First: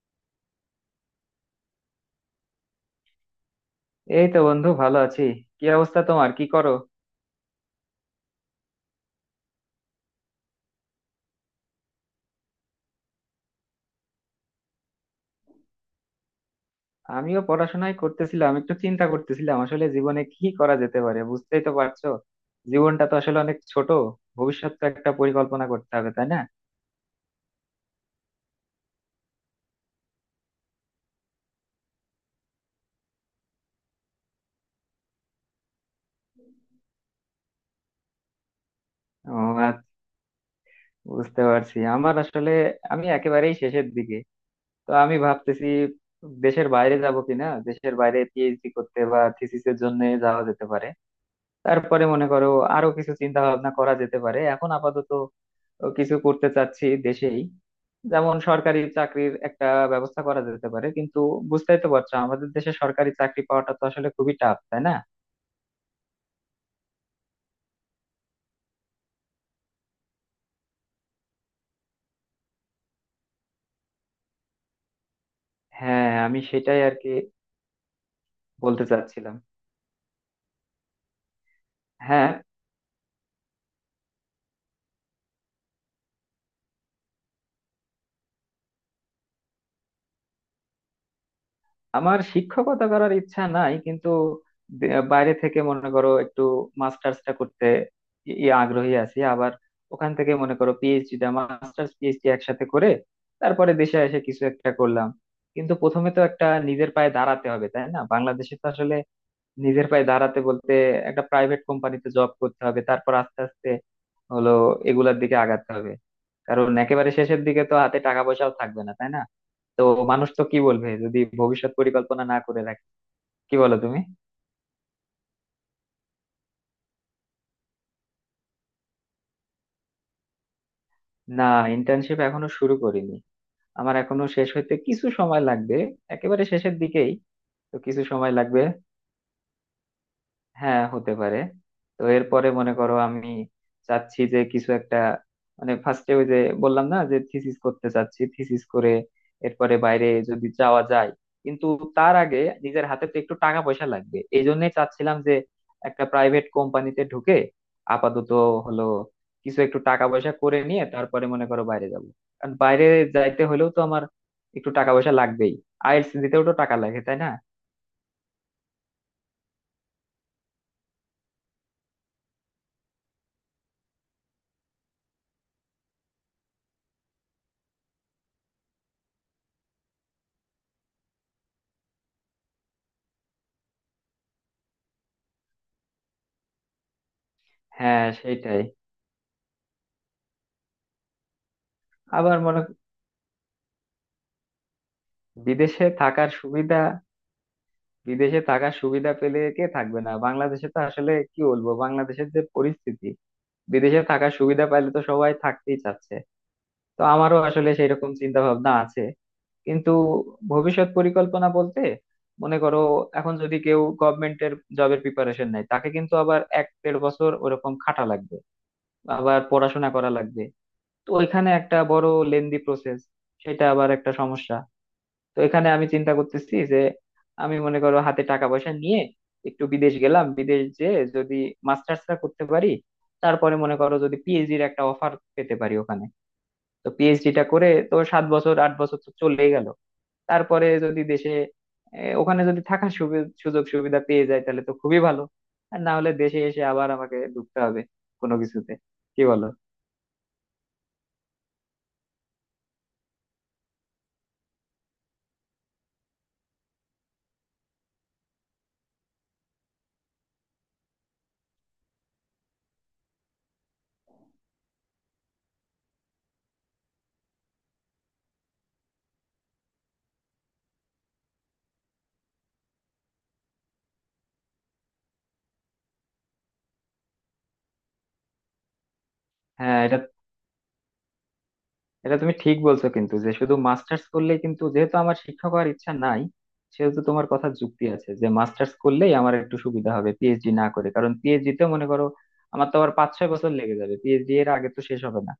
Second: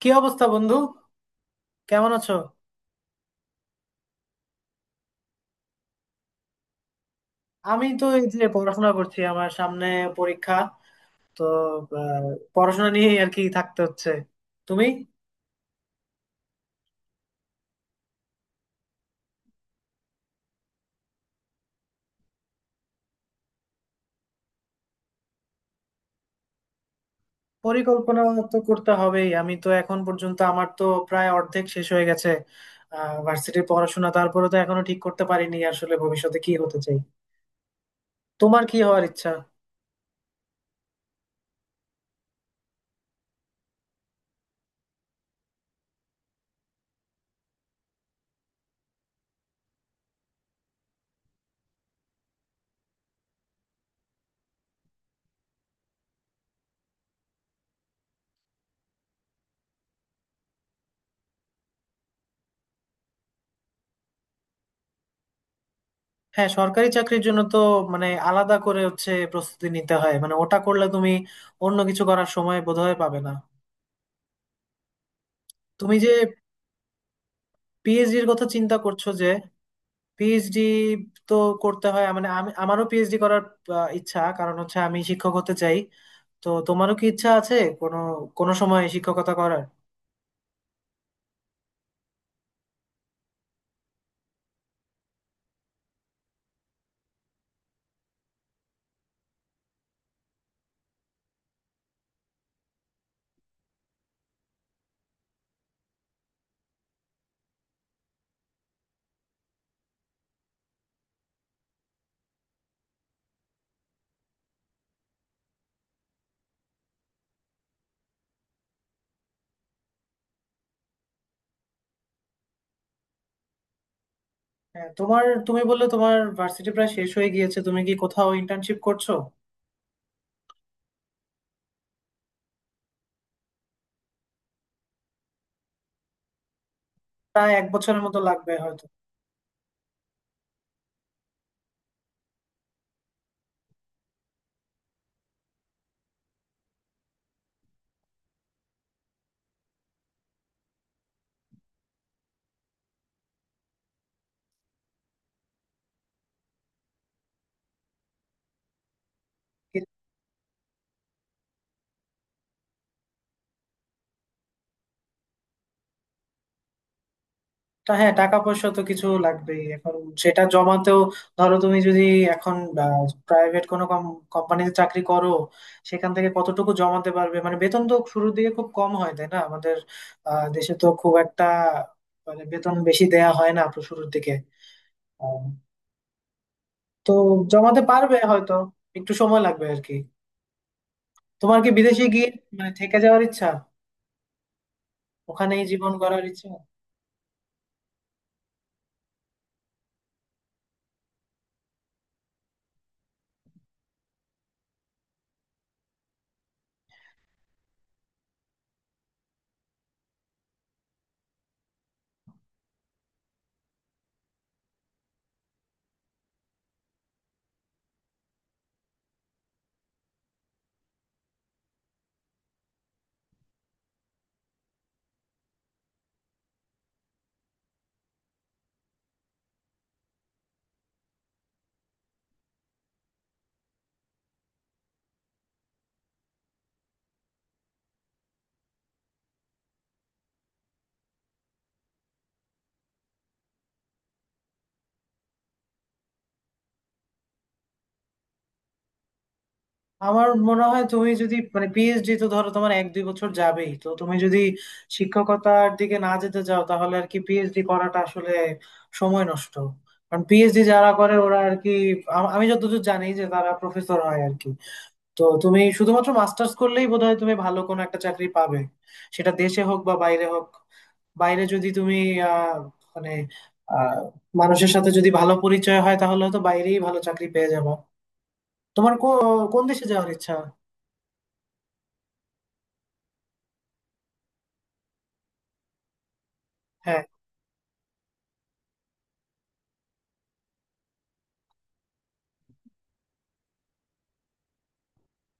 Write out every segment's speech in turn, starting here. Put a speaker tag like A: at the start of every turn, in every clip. A: কি অবস্থা, বন্ধু? কেমন আছো?
B: এই তো বন্ধু, ভালো আছি। কি অবস্থা তোমার? কি করো?
A: আমি তো এই যে পড়াশোনা করছি, আমার সামনে পরীক্ষা। তো আহ, পড়াশোনা নিয়েই আর কি থাকতে হচ্ছে। তুমি?
B: আমিও পড়াশোনায় করতেছিলাম, একটু চিন্তা করতেছিলাম আসলে জীবনে কি করা যেতে পারে, বুঝতেই তো পারছো। জীবনটা তো আসলে অনেক ছোট। ভবিষ্যৎ তো একটা পরিকল্পনা করতে হবে, তাই না?
A: পরিকল্পনা তো করতে হবেই। আমি তো এখন পর্যন্ত আমার তো প্রায় অর্ধেক শেষ হয়ে গেছে ভার্সিটির পড়াশোনা। তারপরে তো এখনো ঠিক করতে পারিনি আসলে ভবিষ্যতে কি হতে চাই। তোমার কি হওয়ার ইচ্ছা?
B: ও, আচ্ছা, বুঝতে পারছি। আমার আসলে, আমি একেবারেই শেষের দিকে। তো আমি ভাবতেছি দেশের বাইরে যাব কিনা, দেশের বাইরে পিএইচডি করতে বা থিসিসের জন্য যাওয়া যেতে পারে। তারপরে মনে করো আরো কিছু চিন্তা ভাবনা করা যেতে পারে। এখন আপাতত কিছু করতে চাচ্ছি দেশেই। যেমন সরকারি চাকরির একটা ব্যবস্থা করা যেতে পারে, কিন্তু বুঝতেই তো পারছো, আমাদের দেশে সরকারি চাকরি পাওয়াটা তো আসলে খুবই টাফ, তাই না?
A: হ্যাঁ, সরকারি চাকরির জন্য তো মানে আলাদা করে হচ্ছে প্রস্তুতি নিতে হয়, মানে ওটা করলে তুমি অন্য কিছু করার সময় বোধহয় পাবে না। তুমি
B: হ্যাঁ,
A: যে
B: আমি সেটাই আর কি
A: পিএইচডির কথা চিন্তা
B: বলতে
A: করছো, যে
B: চাচ্ছিলাম।
A: পিএইচডি তো করতে হয়, মানে
B: হ্যাঁ,
A: আমি আমারও পিএইচডি করার ইচ্ছা। কারণ হচ্ছে আমি শিক্ষক হতে চাই। তো তোমারও কি ইচ্ছা আছে কোনো কোনো সময় শিক্ষকতা করার?
B: আমার শিক্ষকতা করার ইচ্ছা নাই, কিন্তু বাইরে থেকে মনে করো একটু মাস্টার্সটা করতে ই- ই আগ্রহী আছি। আবার ওখান থেকে মনে করো পিএইচডিটা, মাস্টার্স পিএইচডি একসাথে করে তারপরে দেশে এসে কিছু একটা করলাম। কিন্তু প্রথমে তো একটা নিজের পায়ে দাঁড়াতে হবে, তাই না? বাংলাদেশে তো আসলে নিজের পায়ে দাঁড়াতে বলতে একটা প্রাইভেট কোম্পানিতে জব করতে হবে, তারপর আস্তে আস্তে হলো এগুলার দিকে আগাতে হবে। কারণ একেবারে শেষের দিকে তো হাতে টাকা পয়সাও থাকবে না, তাই না? তো মানুষ তো কি বলবে যদি ভবিষ্যৎ পরিকল্পনা না করে রাখে? কি বলো তুমি?
A: হ্যাঁ, তোমার তুমি বললে তোমার ভার্সিটি প্রায় শেষ হয়ে গিয়েছে, তুমি কি কোথাও ইন্টার্নশিপ করছো?
B: না, ইন্টার্নশিপ এখনো শুরু করিনি। আমার এখনো শেষ হইতে কিছু সময় লাগবে, একেবারে শেষের দিকেই।
A: প্রায় এক
B: তো কিছু
A: বছরের মতো
B: সময়
A: লাগবে
B: লাগবে।
A: হয়তো।
B: হ্যাঁ, হতে পারে। তো এরপরে মনে করো আমি চাচ্ছি যে কিছু একটা, মানে ফার্স্টে ওই যে বললাম না যে থিসিস করতে চাচ্ছি, থিসিস করে এরপরে বাইরে যদি যাওয়া যায়। কিন্তু তার আগে নিজের হাতে তো একটু টাকা পয়সা লাগবে, এই জন্যই চাচ্ছিলাম যে একটা প্রাইভেট কোম্পানিতে ঢুকে আপাতত হলো কিছু একটু টাকা পয়সা করে নিয়ে তারপরে মনে করো বাইরে যাব। কারণ বাইরে যাইতে হলেও তো আমার একটু টাকা পয়সা লাগবেই। আইএলটিএস দিতেও তো টাকা লাগে, তাই না?
A: তা হ্যাঁ, টাকা পয়সা তো কিছু লাগবেই এখন, সেটা জমাতেও। ধরো তুমি যদি এখন প্রাইভেট কোনো কোম্পানিতে চাকরি করো, সেখান থেকে কতটুকু জমাতে পারবে? মানে বেতন তো শুরুর দিকে খুব কম হয় তাই না আমাদের দেশে। তো খুব একটা মানে বেতন বেশি দেয়া হয় না তো শুরুর দিকে। আহ, তো জমাতে
B: হ্যাঁ,
A: পারবে হয়তো,
B: সেটাই।
A: একটু সময় লাগবে আর কি। তোমার কি বিদেশে গিয়ে
B: আবার মনে,
A: মানে থেকে যাওয়ার ইচ্ছা, ওখানেই
B: বিদেশে
A: জীবন গড়ার
B: থাকার
A: ইচ্ছা?
B: সুবিধা বিদেশে থাকার সুবিধা পেলে কে থাকবে না? বাংলাদেশে তো আসলে কি বলবো, বাংলাদেশের যে পরিস্থিতি, বিদেশে থাকার সুবিধা পাইলে তো সবাই থাকতেই চাচ্ছে। তো আমারও আসলে সেই রকম চিন্তা ভাবনা আছে। কিন্তু ভবিষ্যৎ পরিকল্পনা বলতে, মনে করো এখন যদি কেউ গভর্নমেন্টের জবের প্রিপারেশন নেয়, তাকে কিন্তু আবার এক দেড় বছর ওরকম খাটা লাগবে, আবার পড়াশোনা করা লাগবে। তো ওইখানে একটা বড় লেন্দি প্রসেস, সেটা আবার একটা সমস্যা। তো এখানে আমি চিন্তা করতেছি যে আমি মনে করো হাতে টাকা পয়সা নিয়ে একটু বিদেশ গেলাম, বিদেশ যে যদি মাস্টার্সটা করতে পারি, তারপরে মনে করো যদি পিএইচডির একটা অফার পেতে পারি ওখানে, তো পিএইচডিটা করে তো সাত বছর আট বছর তো চলেই গেল। তারপরে যদি দেশে, এ, ওখানে যদি থাকার সুযোগ সুবিধা পেয়ে যায় তাহলে তো খুবই ভালো। আর না হলে দেশে এসে আবার আমাকে ঢুকতে হবে কোনো কিছুতে। কি বলো?
A: আমার মনে হয় তুমি যদি মানে পিএইচডি তো ধরো তোমার এক দুই বছর যাবেই, তো তুমি যদি শিক্ষকতার দিকে না যেতে চাও তাহলে আর কি পিএইচডি করাটা আসলে সময় নষ্ট। কারণ পিএইচডি যারা করে ওরা আর কি, আমি যতদূর জানি যে তারা প্রফেসর হয় আর কি। তো তুমি শুধুমাত্র মাস্টার্স করলেই বোধহয় তুমি ভালো কোনো একটা চাকরি পাবে, সেটা দেশে হোক বা বাইরে হোক। বাইরে যদি তুমি আহ মানে আহ মানুষের সাথে যদি ভালো পরিচয় হয় তাহলে তো বাইরেই ভালো চাকরি পেয়ে যাবা। তোমার কোন
B: হ্যাঁ,
A: দেশে
B: এটা
A: যাওয়ার ইচ্ছা?
B: এটা তুমি ঠিক বলছো, কিন্তু যে শুধু মাস্টার্স করলেই, কিন্তু যেহেতু আমার শিক্ষক হওয়ার ইচ্ছা নাই, সেহেতু
A: হ্যাঁ,
B: তোমার কথা যুক্তি আছে যে মাস্টার্স করলেই আমার একটু সুবিধা হবে পিএইচডি না করে। কারণ পিএইচডি তে মনে করো আমার তো আবার পাঁচ ছয় বছর লেগে যাবে, পিএইচডি এর আগে তো শেষ হবে না।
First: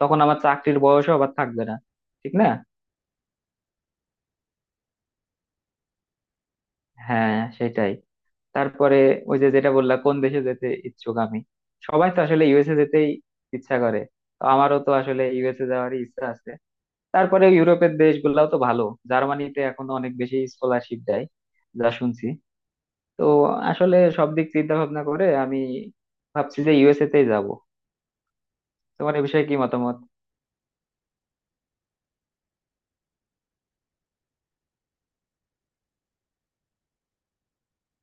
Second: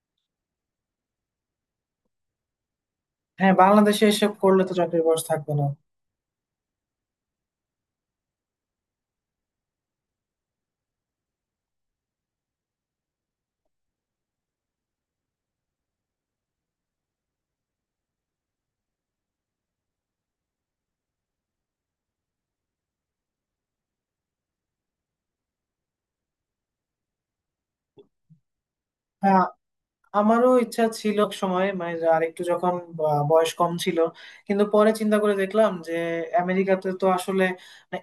B: তখন আমার চাকরির বয়সও আবার থাকবে না, ঠিক না?
A: হ্যাঁ, বাংলাদেশে এসব করলে তো চাকরির বয়স থাকবে না।
B: হ্যাঁ, সেটাই। তারপরে ওই যে যেটা বললা, কোন দেশে যেতে ইচ্ছুক আমি। সবাই তো আসলে ইউএসএ যেতেই ইচ্ছা করে, তো আমারও তো আসলে ইউএসএ যাওয়ারই ইচ্ছা আছে। তারপরে ইউরোপের দেশগুলাও তো ভালো। জার্মানিতে এখনো অনেক বেশি স্কলারশিপ দেয়, যা শুনছি। তো আসলে সব দিক চিন্তা ভাবনা করে আমি ভাবছি যে ইউএসএ তেই যাবো। তোমার এ
A: হ্যাঁ,
B: বিষয়ে কি মতামত?
A: আমারও ইচ্ছা ছিল এক সময়, মানে আর একটু যখন বয়স কম ছিল। কিন্তু পরে চিন্তা করে দেখলাম যে আমেরিকাতে তো আসলে মানে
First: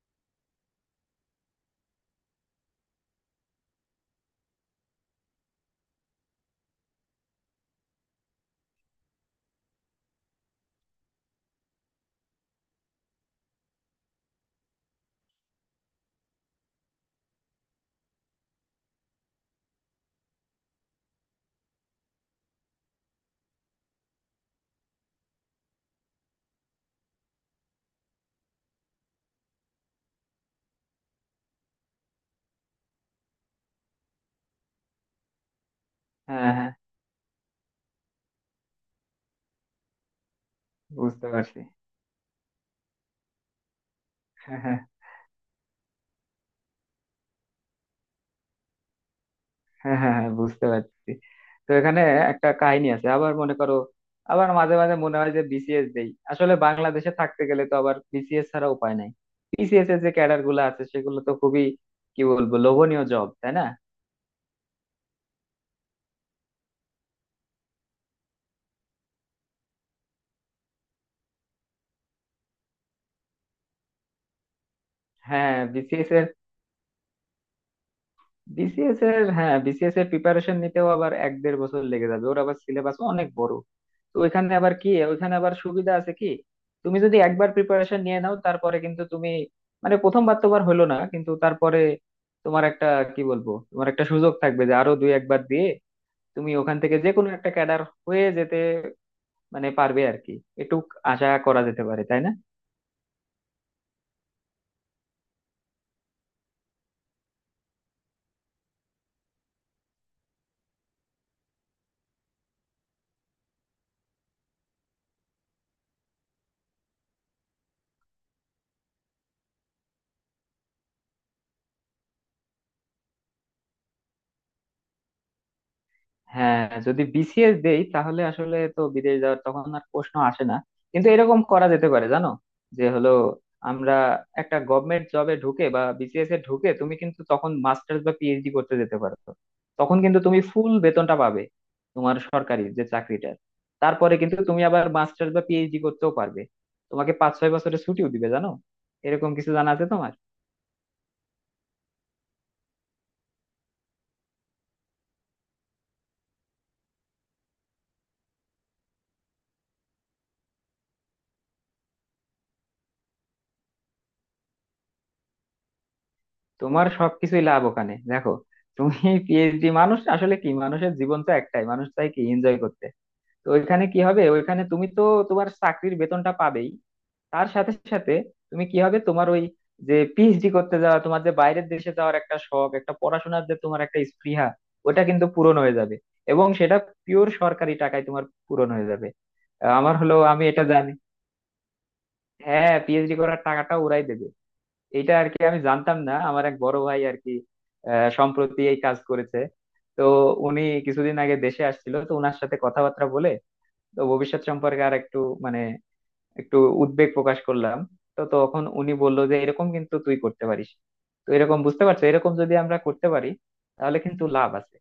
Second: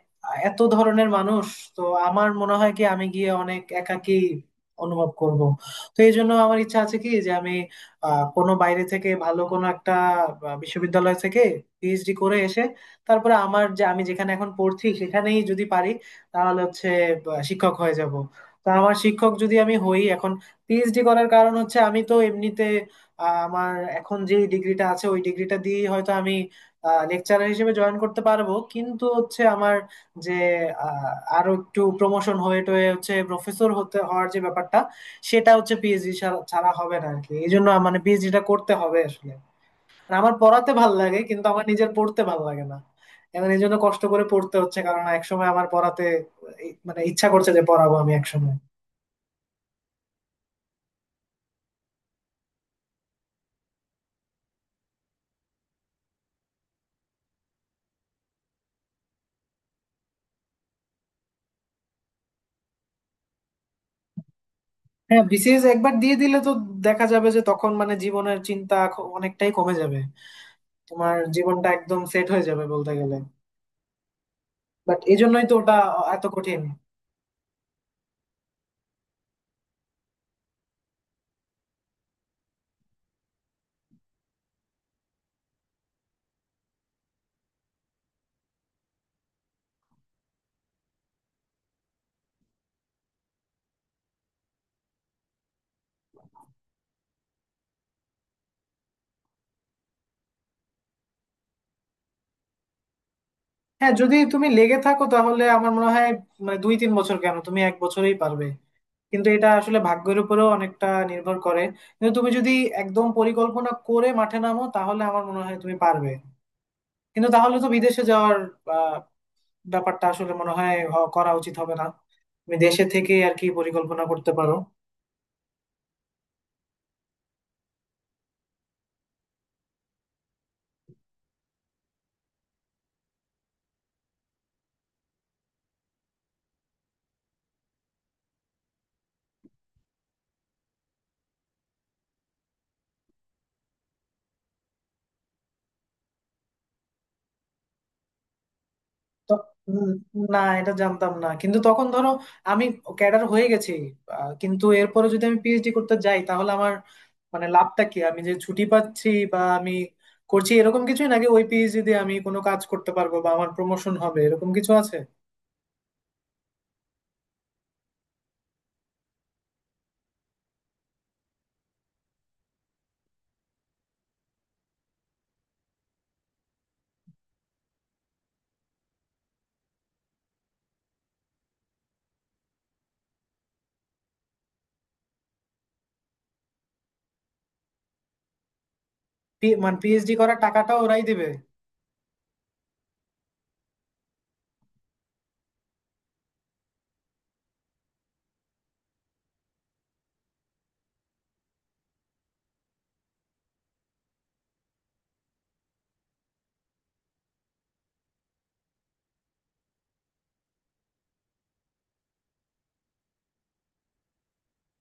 A: এত ধরনের মানুষ, তো আমার মনে হয় কি আমি গিয়ে অনেক একাকী অনুভব করব। তো এই জন্য আমার ইচ্ছা আছে কি যে আমি কোনো বাইরে থেকে ভালো কোনো একটা বিশ্ববিদ্যালয় থেকে পিএইচডি করে এসে, তারপরে আমার যে আমি যেখানে এখন পড়ছি সেখানেই যদি পারি, তাহলে হচ্ছে শিক্ষক হয়ে যাব। তো আমার শিক্ষক যদি আমি হই এখন, পিএইচডি করার কারণ হচ্ছে আমি তো এমনিতে আমার এখন যে ডিগ্রিটা আছে ওই ডিগ্রিটা দিয়ে হয়তো আমি লেকচারার হিসেবে জয়েন করতে পারবো, কিন্তু হচ্ছে আমার যে আহ, আরো একটু প্রমোশন হয়ে টয়ে হচ্ছে প্রফেসর হতে হওয়ার যে ব্যাপারটা, সেটা হচ্ছে পিএইচডি
B: হ্যাঁ
A: ছাড়া
B: হ্যাঁ,
A: হবে না আর কি। এই জন্য মানে পিএইচডিটা করতে হবে আসলে। আর আমার পড়াতে ভাল লাগে,
B: বুঝতে
A: কিন্তু
B: পারছি।
A: আমার নিজের পড়তে ভাল লাগে না। এখন এই জন্য কষ্ট করে পড়তে
B: হ্যাঁ হ্যাঁ
A: হচ্ছে কারণ একসময় আমার পড়াতে মানে ইচ্ছা করছে যে পড়াবো আমি একসময়।
B: হ্যাঁ হ্যাঁ হ্যাঁ, বুঝতে পারছি। তো এখানে একটা কাহিনী আছে আবার, মনে করো আবার মাঝে মাঝে মনে হয় যে বিসিএস দেই। আসলে বাংলাদেশে থাকতে গেলে তো আবার বিসিএস ছাড়া উপায় নাই। বিসিএস এর যে ক্যাডার গুলো আছে সেগুলো তো খুবই কি বলবো, লোভনীয় জব, তাই না?
A: হ্যাঁ, বিসিএস একবার দিয়ে দিলে তো দেখা যাবে যে তখন মানে জীবনের চিন্তা অনেকটাই কমে যাবে, তোমার জীবনটা একদম সেট হয়ে যাবে বলতে গেলে। বাট এই জন্যই তো
B: হ্যাঁ
A: ওটা
B: বিসিএস
A: এত কঠিন।
B: বিসিএস এর হ্যাঁ, বিসিএস এর প্রিপারেশন নিতেও আবার এক দেড় বছর লেগে যাবে, ওর আবার সিলেবাস অনেক বড়। তো ওইখানে আবার সুবিধা আছে কি, তুমি যদি একবার প্রিপারেশন নিয়ে নাও, তারপরে কিন্তু তুমি, মানে প্রথমবার তোমার হলো না, কিন্তু তারপরে তোমার একটা, কি বলবো, তোমার একটা সুযোগ থাকবে যে আরো দুই একবার দিয়ে তুমি ওখান থেকে যে কোনো একটা ক্যাডার হয়ে যেতে মানে পারবে আর কি। একটু আশা করা যেতে পারে, তাই না?
A: হ্যাঁ, যদি তুমি লেগে থাকো তাহলে আমার মনে হয় মানে 2 3 বছর কেন, তুমি এক বছরেই পারবে। কিন্তু এটা আসলে ভাগ্যের উপরেও অনেকটা নির্ভর করে। কিন্তু তুমি যদি একদম পরিকল্পনা করে মাঠে নামো তাহলে আমার মনে হয় তুমি পারবে। কিন্তু তাহলে তো বিদেশে যাওয়ার আহ, ব্যাপারটা আসলে মনে হয় করা উচিত হবে না। তুমি দেশে থেকে আর কি পরিকল্পনা করতে পারো।
B: হ্যাঁ, যদি বিসিএস দেই তাহলে আসলে তো বিদেশ যাওয়ার তখন আর প্রশ্ন আসে না। কিন্তু এরকম করা যেতে পারে জানো, যে হলো আমরা একটা গভর্নমেন্ট জবে ঢুকে বা বিসিএস এ ঢুকে তুমি কিন্তু তখন মাস্টার্স বা পিএইচডি করতে যেতে পারো। তখন কিন্তু তুমি ফুল বেতনটা পাবে তোমার সরকারি যে চাকরিটার। তারপরে কিন্তু তুমি আবার মাস্টার্স বা পিএইচডি করতেও পারবে। তোমাকে পাঁচ ছয় বছরের ছুটিও দিবে, জানো? এরকম
A: তো
B: কিছু জানা আছে
A: উম,
B: তোমার?
A: না এটা জানতাম না, কিন্তু তখন ধরো আমি ক্যাডার হয়ে গেছি কিন্তু এরপরে যদি আমি পিএইচডি করতে যাই তাহলে আমার মানে লাভটা কি? আমি যে ছুটি পাচ্ছি বা আমি করছি এরকম কিছুই, নাকি ওই পিএইচডি দিয়ে আমি কোনো কাজ করতে পারবো বা আমার প্রমোশন হবে এরকম কিছু আছে?
B: তোমার সবকিছুই লাভ ওখানে, দেখো। তুমি পিএইচডি, মানুষ আসলে কি, মানুষের জীবন তো একটাই, মানুষ চাই কি এনজয় করতে। তো ওইখানে কি হবে, ওইখানে তুমি তো তোমার চাকরির বেতনটা পাবেই। তার সাথে সাথে তুমি, কি হবে, তোমার ওই যে পিএইচডি করতে যাওয়া, তোমার যে বাইরের দেশে যাওয়ার একটা শখ, একটা পড়াশোনার যে তোমার একটা স্পৃহা, ওটা কিন্তু পূরণ হয়ে যাবে। এবং সেটা পিওর সরকারি টাকায় তোমার পূরণ হয়ে যাবে।
A: মানে
B: আমার
A: পিএইচডি
B: হলো,
A: করার
B: আমি এটা
A: টাকাটা
B: জানি।
A: ওরাই দিবে?
B: হ্যাঁ, পিএইচডি করার টাকাটা ওরাই দেবে। এটা আর কি আমি জানতাম না, আমার এক বড় ভাই আর কি সম্প্রতি এই কাজ করেছে। তো উনি কিছুদিন আগে দেশে আসছিল, তো ওনার সাথে কথাবার্তা বলে তো ভবিষ্যৎ সম্পর্কে আর একটু, মানে একটু উদ্বেগ প্রকাশ করলাম। তো তখন উনি বলল যে এরকম কিন্তু তুই করতে পারিস। তো এরকম, বুঝতে পারছো, এরকম যদি আমরা করতে পারি তাহলে কিন্তু লাভ আছে।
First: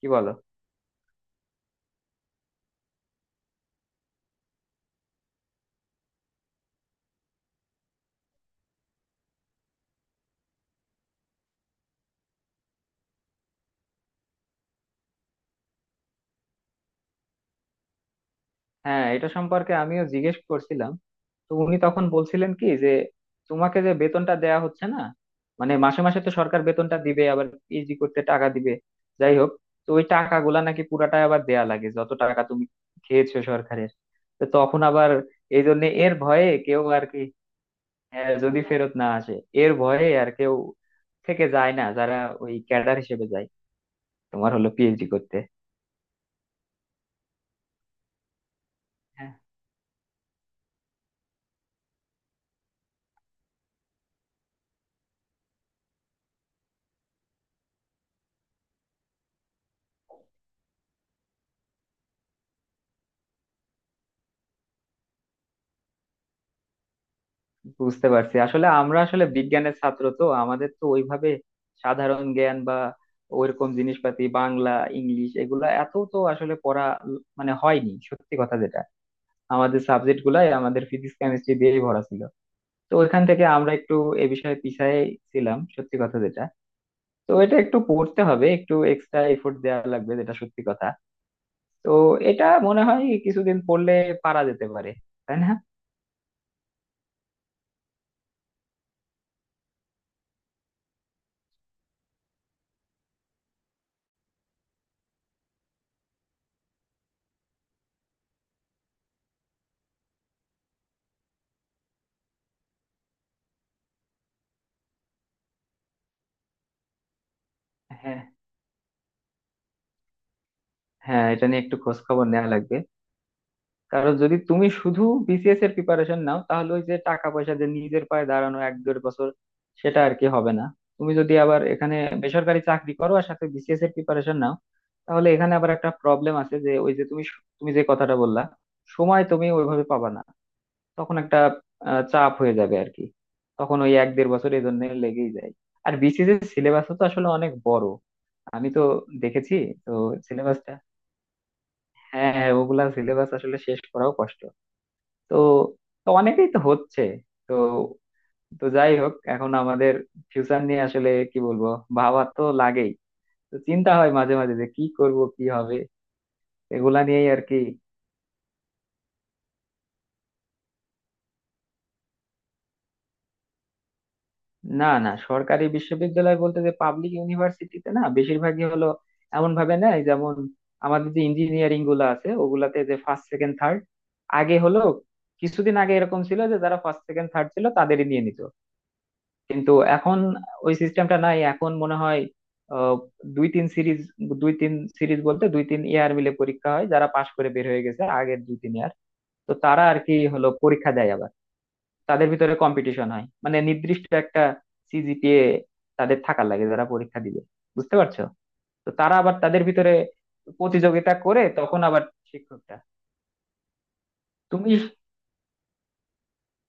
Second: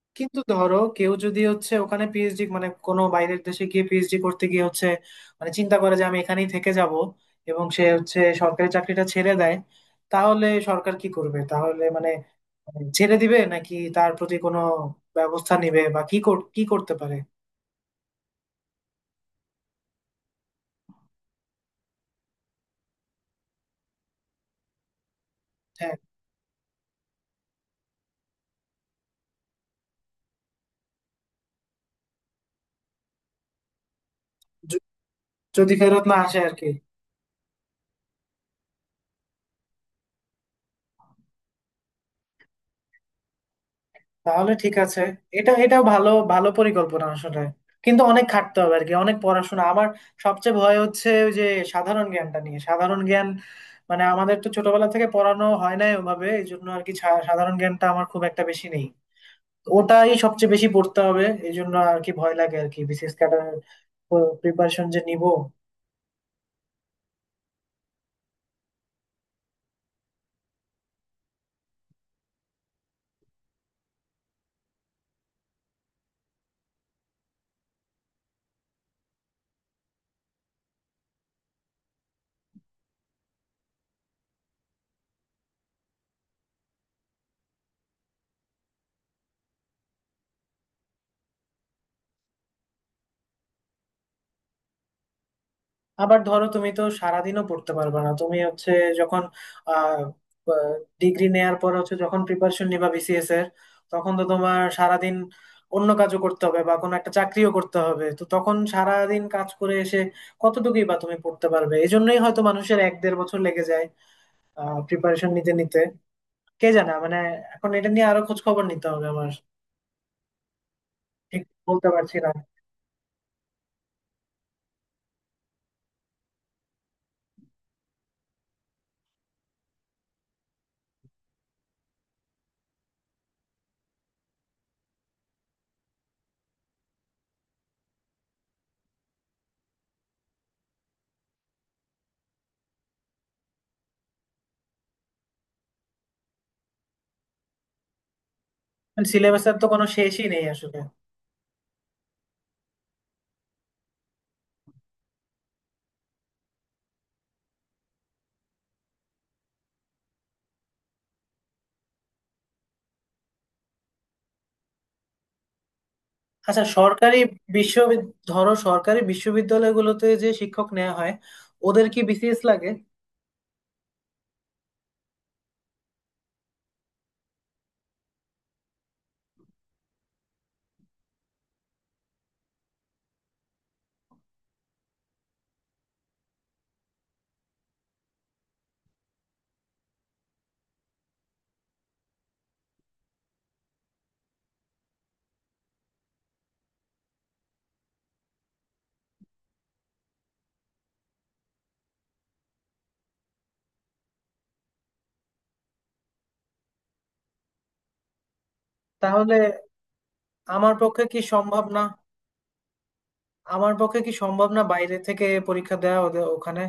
B: কি বলো?
A: কিন্তু ধরো কেউ যদি হচ্ছে ওখানে পিএইচডি মানে কোনো বাইরের দেশে গিয়ে পিএইচডি করতে গিয়ে হচ্ছে মানে চিন্তা করে যে আমি এখানেই থেকে যাব, এবং সে হচ্ছে সরকারি চাকরিটা ছেড়ে দেয়, তাহলে সরকার কি করবে? তাহলে মানে ছেড়ে দিবে, নাকি তার প্রতি কোনো ব্যবস্থা নিবে, বা কি কি করতে পারে?
B: হ্যাঁ, এটা সম্পর্কে আমিও জিজ্ঞেস করছিলাম। তো উনি তখন বলছিলেন কি যে তোমাকে যে বেতনটা দেয়া হচ্ছে না, মানে
A: হ্যাঁ,
B: মাসে মাসে তো সরকার বেতনটা দিবে, আবার পিএইচডি করতে টাকা দিবে। যাই হোক, তো ওই টাকাগুলা নাকি পুরাটাই আবার দেয়া লাগে, যত টাকা তুমি খেয়েছো সরকারের। তো তখন
A: য-
B: আবার এই
A: যদি
B: জন্য,
A: ফেরত
B: এর
A: না আসে
B: ভয়ে
A: আর কি।
B: কেউ আর কি, যদি ফেরত না আসে, এর ভয়ে আর কেউ থেকে যায় না যারা ওই ক্যাডার হিসেবে যায়। তোমার
A: তাহলে
B: হলো
A: ঠিক আছে।
B: পিএইচডি করতে।
A: এটা এটা ভালো ভালো পরিকল্পনা আসলে, কিন্তু অনেক খাটতে হবে আর কি, অনেক পড়াশোনা। আমার সবচেয়ে ভয় হচ্ছে ওই যে সাধারণ জ্ঞানটা নিয়ে। সাধারণ জ্ঞান মানে আমাদের তো ছোটবেলা থেকে পড়ানো হয় নাই ওভাবে, এই জন্য আর কি সাধারণ জ্ঞানটা আমার খুব একটা বেশি নেই। ওটাই সবচেয়ে বেশি পড়তে হবে, এই জন্য আর কি ভয় লাগে আর কি বিসিএস ক্যাডার প্রিপারেশন যে নিব।
B: বুঝতে পারছি, আসলে আমরা আসলে বিজ্ঞানের ছাত্র তো, আমাদের তো ওইভাবে সাধারণ জ্ঞান বা ওইরকম জিনিসপাতি, বাংলা, ইংলিশ, এগুলা এত তো আসলে পড়া মানে হয়নি, সত্যি কথা যেটা। আমাদের সাবজেক্ট গুলাই আমাদের ফিজিক্স কেমিস্ট্রি দিয়েই ভরা ছিল। তো ওইখান থেকে আমরা একটু এ বিষয়ে পিছায় ছিলাম, সত্যি কথা যেটা। তো এটা একটু পড়তে হবে, একটু এক্সট্রা এফোর্ট দেওয়া লাগবে, যেটা সত্যি কথা। তো এটা মনে হয় কিছুদিন পড়লে পারা যেতে পারে, তাই না?
A: আবার ধরো তুমি তো সারাদিনও পড়তে পারবে না। তুমি হচ্ছে যখন আহ ডিগ্রি নেয়ার পর হচ্ছে যখন প্রিপারেশন নিবা বিসিএস এর, তখন তো তোমার সারাদিন অন্য কাজও করতে হবে বা কোনো একটা চাকরিও করতে হবে। তো তখন সারাদিন কাজ করে এসে কতটুকুই বা তুমি পড়তে পারবে? এই জন্যই হয়তো মানুষের 1 দেড় বছর লেগে যায় প্রিপারেশন নিতে নিতে। কে জানে মানে এখন এটা নিয়ে আরো
B: হ্যাঁ
A: খোঁজ খবর নিতে হবে আমার।
B: হ্যাঁ,
A: ঠিক
B: এটা নিয়ে একটু
A: বলতে
B: খোঁজ
A: পারছি
B: খবর
A: না।
B: নেওয়া লাগবে। কারণ যদি তুমি শুধু বিসিএস এর প্রিপারেশন নাও তাহলে ওই যে টাকা পয়সা দিয়ে নিজের পায়ে দাঁড়ানো এক দেড় বছর, সেটা আর কি হবে না। তুমি যদি আবার এখানে বেসরকারি চাকরি করো আর সাথে বিসিএস এর প্রিপারেশন নাও, তাহলে এখানে আবার একটা প্রবলেম আছে যে ওই যে তুমি তুমি যে কথাটা বললা, সময় তুমি ওইভাবে পাবা না। তখন একটা চাপ হয়ে যাবে আর কি। তখন ওই এক দেড় বছর এই জন্য লেগেই যায়। আর বিসিএস এর সিলেবাস তো আসলে অনেক বড়, আমি তো
A: সিলেবাসের
B: দেখেছি।
A: তো কোনো
B: তো
A: শেষই নেই
B: সিলেবাসটা,
A: আসলে।
B: হ্যাঁ হ্যাঁ, ওগুলা সিলেবাস আসলে শেষ করাও কষ্ট। তো তো অনেকেই তো হচ্ছে, তো তো যাই হোক, এখন আমাদের ফিউচার নিয়ে আসলে কি বলবো, ভাবা তো লাগেই। তো চিন্তা হয় মাঝে মাঝে যে কি করব, কি হবে,
A: আচ্ছা,
B: এগুলা
A: সরকারি
B: নিয়েই আর কি।
A: বিশ্ববিদ্যালয় ধরো, সরকারি বিশ্ববিদ্যালয়গুলোতে যে শিক্ষক নেওয়া হয় ওদের কি বিসিএস লাগে?
B: না না, সরকারি বিশ্ববিদ্যালয় বলতে যে পাবলিক ইউনিভার্সিটিতে, না, বেশিরভাগই হলো এমন ভাবে নেয়, যেমন আমাদের যে ইঞ্জিনিয়ারিং গুলো আছে ওগুলাতে যে ফার্স্ট সেকেন্ড থার্ড, আগে হলো কিছুদিন আগে এরকম ছিল যে যারা ফার্স্ট সেকেন্ড থার্ড ছিল তাদেরই নিয়ে নিত। কিন্তু এখন ওই সিস্টেমটা নাই এখন মনে হয়। আহ, দুই তিন সিরিজ দুই তিন সিরিজ বলতে দুই তিন ইয়ার মিলে পরীক্ষা হয়, যারা পাশ করে বের হয়ে গেছে আগের দুই তিন ইয়ার, তো তারা আর কি হলো পরীক্ষা দেয় আবার। তাদের ভিতরে কম্পিটিশন হয়, মানে নির্দিষ্ট একটা সিজিপিএ তাদের থাকার লাগে যারা পরীক্ষা দিবে, বুঝতে পারছো? তো তারা
A: তাহলে
B: আবার তাদের ভিতরে
A: আমার পক্ষে
B: প্রতিযোগিতা
A: কি
B: করে
A: সম্ভব
B: তখন
A: না?
B: আবার শিক্ষকটা।
A: আমার পক্ষে কি সম্ভব না
B: তুমি
A: বাইরে থেকে পরীক্ষা দেওয়া ওদের ওখানে?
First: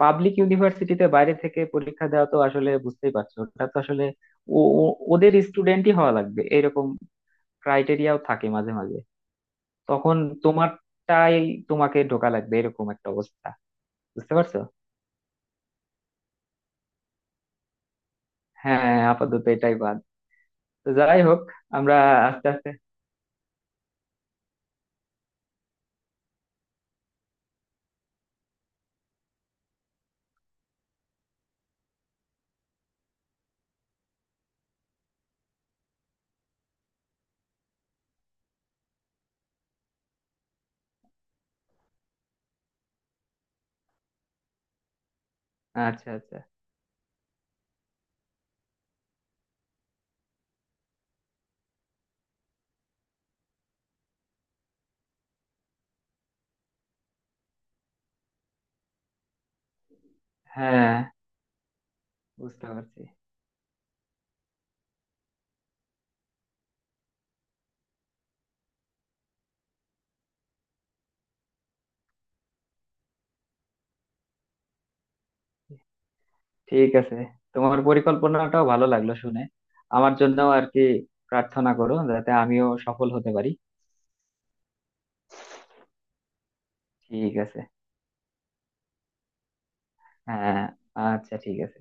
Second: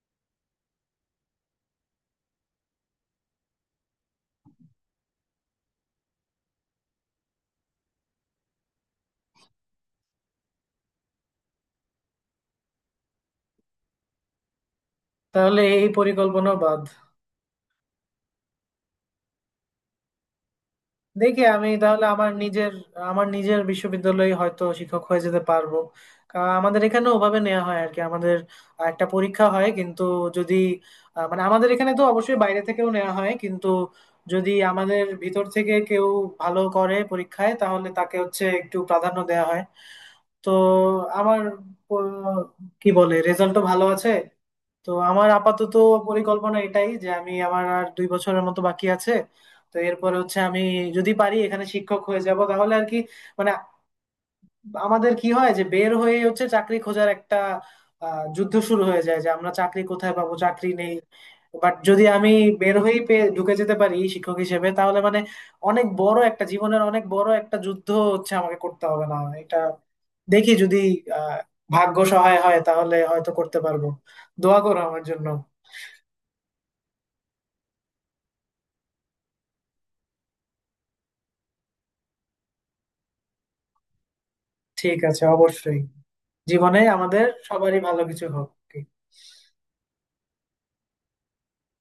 B: পাবলিক ইউনিভার্সিটিতে বাইরে থেকে পরীক্ষা দেওয়া তো আসলে বুঝতেই পারছো, ওটা তো আসলে ওদের স্টুডেন্টই হওয়া লাগবে, এরকম ক্রাইটেরিয়াও থাকে মাঝে মাঝে। তখন তোমারটাই, তোমাকে ঢোকা লাগবে, এরকম একটা অবস্থা, বুঝতে পারছো?
A: তাহলে এই পরিকল্পনা বাদ।
B: হ্যাঁ, আপাতত এটাই বাদ। তো যাই হোক,
A: দেখি আমি
B: আমরা
A: তাহলে আমার
B: আস্তে আস্তে,
A: নিজের আমার নিজের বিশ্ববিদ্যালয়ে হয়তো শিক্ষক হয়ে যেতে পারবো। কারণ আমাদের এখানে ওভাবে নেওয়া হয় আর কি, আমাদের একটা পরীক্ষা হয় কিন্তু। যদি মানে আমাদের এখানে তো অবশ্যই বাইরে থেকেও নেওয়া হয়, কিন্তু যদি আমাদের ভিতর থেকে কেউ ভালো করে পরীক্ষায় তাহলে তাকে হচ্ছে একটু প্রাধান্য দেওয়া হয়। তো আমার আহ, কি বলে, রেজাল্টও ভালো আছে। তো আমার আপাতত
B: আচ্ছা আচ্ছা,
A: পরিকল্পনা এটাই যে আমি আমার আর 2 বছরের মতো বাকি আছে। তো এরপরে হচ্ছে আমি যদি পারি এখানে শিক্ষক হয়ে যাব তাহলে আর কি, মানে আমাদের কি হয় যে বের হয়ে হচ্ছে চাকরি খোঁজার একটা যুদ্ধ শুরু হয়ে যায় যে আমরা চাকরি কোথায় পাবো, চাকরি নেই।
B: হ্যাঁ,
A: বাট যদি আমি
B: বুঝতে
A: বের হয়েই
B: পারছি।
A: পেয়ে ঢুকে যেতে পারি শিক্ষক হিসেবে তাহলে মানে অনেক বড় একটা জীবনের, অনেক বড় একটা যুদ্ধ হচ্ছে আমাকে করতে হবে না এটা। দেখি যদি আহ ভাগ্য সহায় হয় তাহলে হয়তো করতে পারবো। দোয়া করো আমার জন্য।
B: ঠিক আছে, তোমার পরিকল্পনাটাও ভালো লাগলো শুনে। আমার জন্য আর কি প্রার্থনা করো, যাতে আমিও সফল হতে পারি।
A: ঠিক আছে, অবশ্যই। জীবনে আমাদের
B: ঠিক আছে।
A: সবারই ভালো কিছু হোক।
B: হ্যাঁ। আচ্ছা, ঠিক আছে।